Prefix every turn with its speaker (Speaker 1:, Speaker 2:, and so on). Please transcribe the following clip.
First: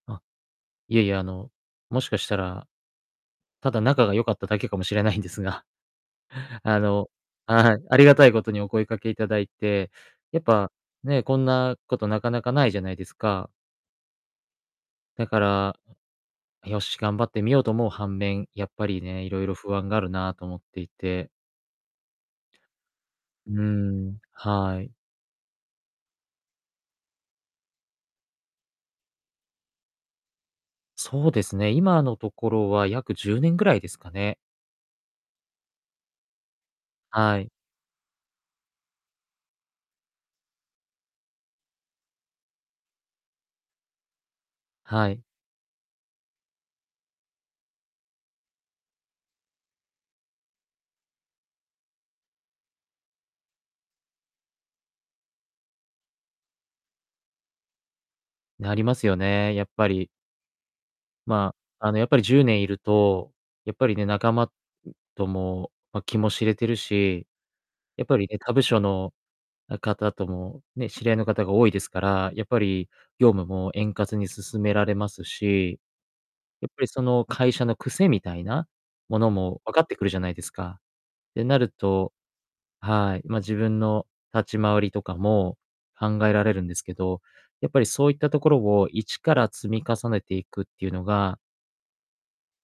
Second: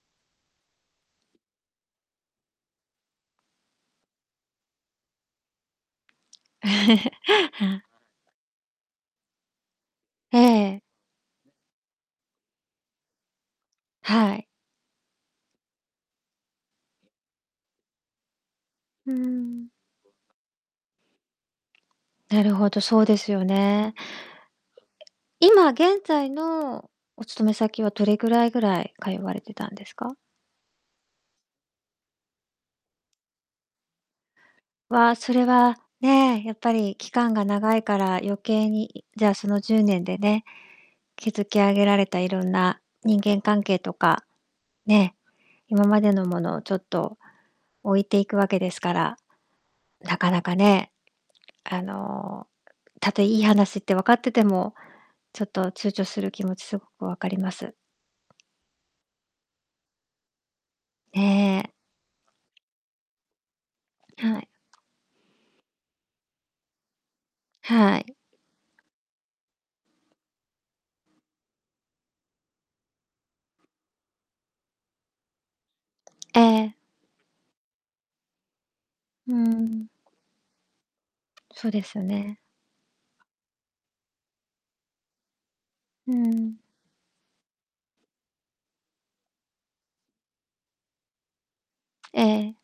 Speaker 1: あ、いえいえ、あの、もしかしたら、ただ仲が良かっただけかもしれないんですが。あの、ああ、あり がたいことにお声かけ頂いて、
Speaker 2: え
Speaker 1: やっぱ、
Speaker 2: え。
Speaker 1: ね、こんなことなかなかないじゃないですか。
Speaker 2: はい。
Speaker 1: だから、よし頑張ってみようと思う反面、やっぱり
Speaker 2: うー
Speaker 1: ね、色々
Speaker 2: ん。
Speaker 1: 不安があるなと思っていて。
Speaker 2: なるほど、そうですよ
Speaker 1: う
Speaker 2: ね。
Speaker 1: ん、はい。
Speaker 2: 今現在のお勤め先はどれぐらいぐらい通われてたんですか？
Speaker 1: そうですね。今のところは約10年ぐらいですかね。
Speaker 2: は、それはね、やっぱり期間
Speaker 1: は
Speaker 2: が
Speaker 1: い。
Speaker 2: 長いから余計に、じゃあ、その10年でね、築き上げられた色んな人間関係とか
Speaker 1: は
Speaker 2: ね、
Speaker 1: い。
Speaker 2: 今までのものをちょっと置いていくわけですから、なかなかね、あの、たとえいい話って分かってても、ちょっと躊躇する気持ちすごく分かります。
Speaker 1: なりますよね、やっぱり。
Speaker 2: え
Speaker 1: ま、
Speaker 2: え。
Speaker 1: あの、やっぱり10年居ると、やっぱりね、仲
Speaker 2: は
Speaker 1: 間、
Speaker 2: い。
Speaker 1: んとも、ま、気も知れてるし、
Speaker 2: は
Speaker 1: やっ
Speaker 2: い。
Speaker 1: ぱりね、他部署の方ともね、知り合いの方が多いですから、やっぱり、業務も円滑に進められますし。
Speaker 2: え
Speaker 1: やっぱ
Speaker 2: え。
Speaker 1: り、その会社の癖みたいなもの
Speaker 2: う
Speaker 1: も分かっ
Speaker 2: ん。
Speaker 1: てくるじゃないですか。ってなる
Speaker 2: そうですよ
Speaker 1: と
Speaker 2: ね。
Speaker 1: はい、ま、自分の立ち回りとかも
Speaker 2: う
Speaker 1: 考えられ
Speaker 2: ん。
Speaker 1: るんですけど、やっぱり、そういったところを一から積み重ねていくっていうのが
Speaker 2: ええ。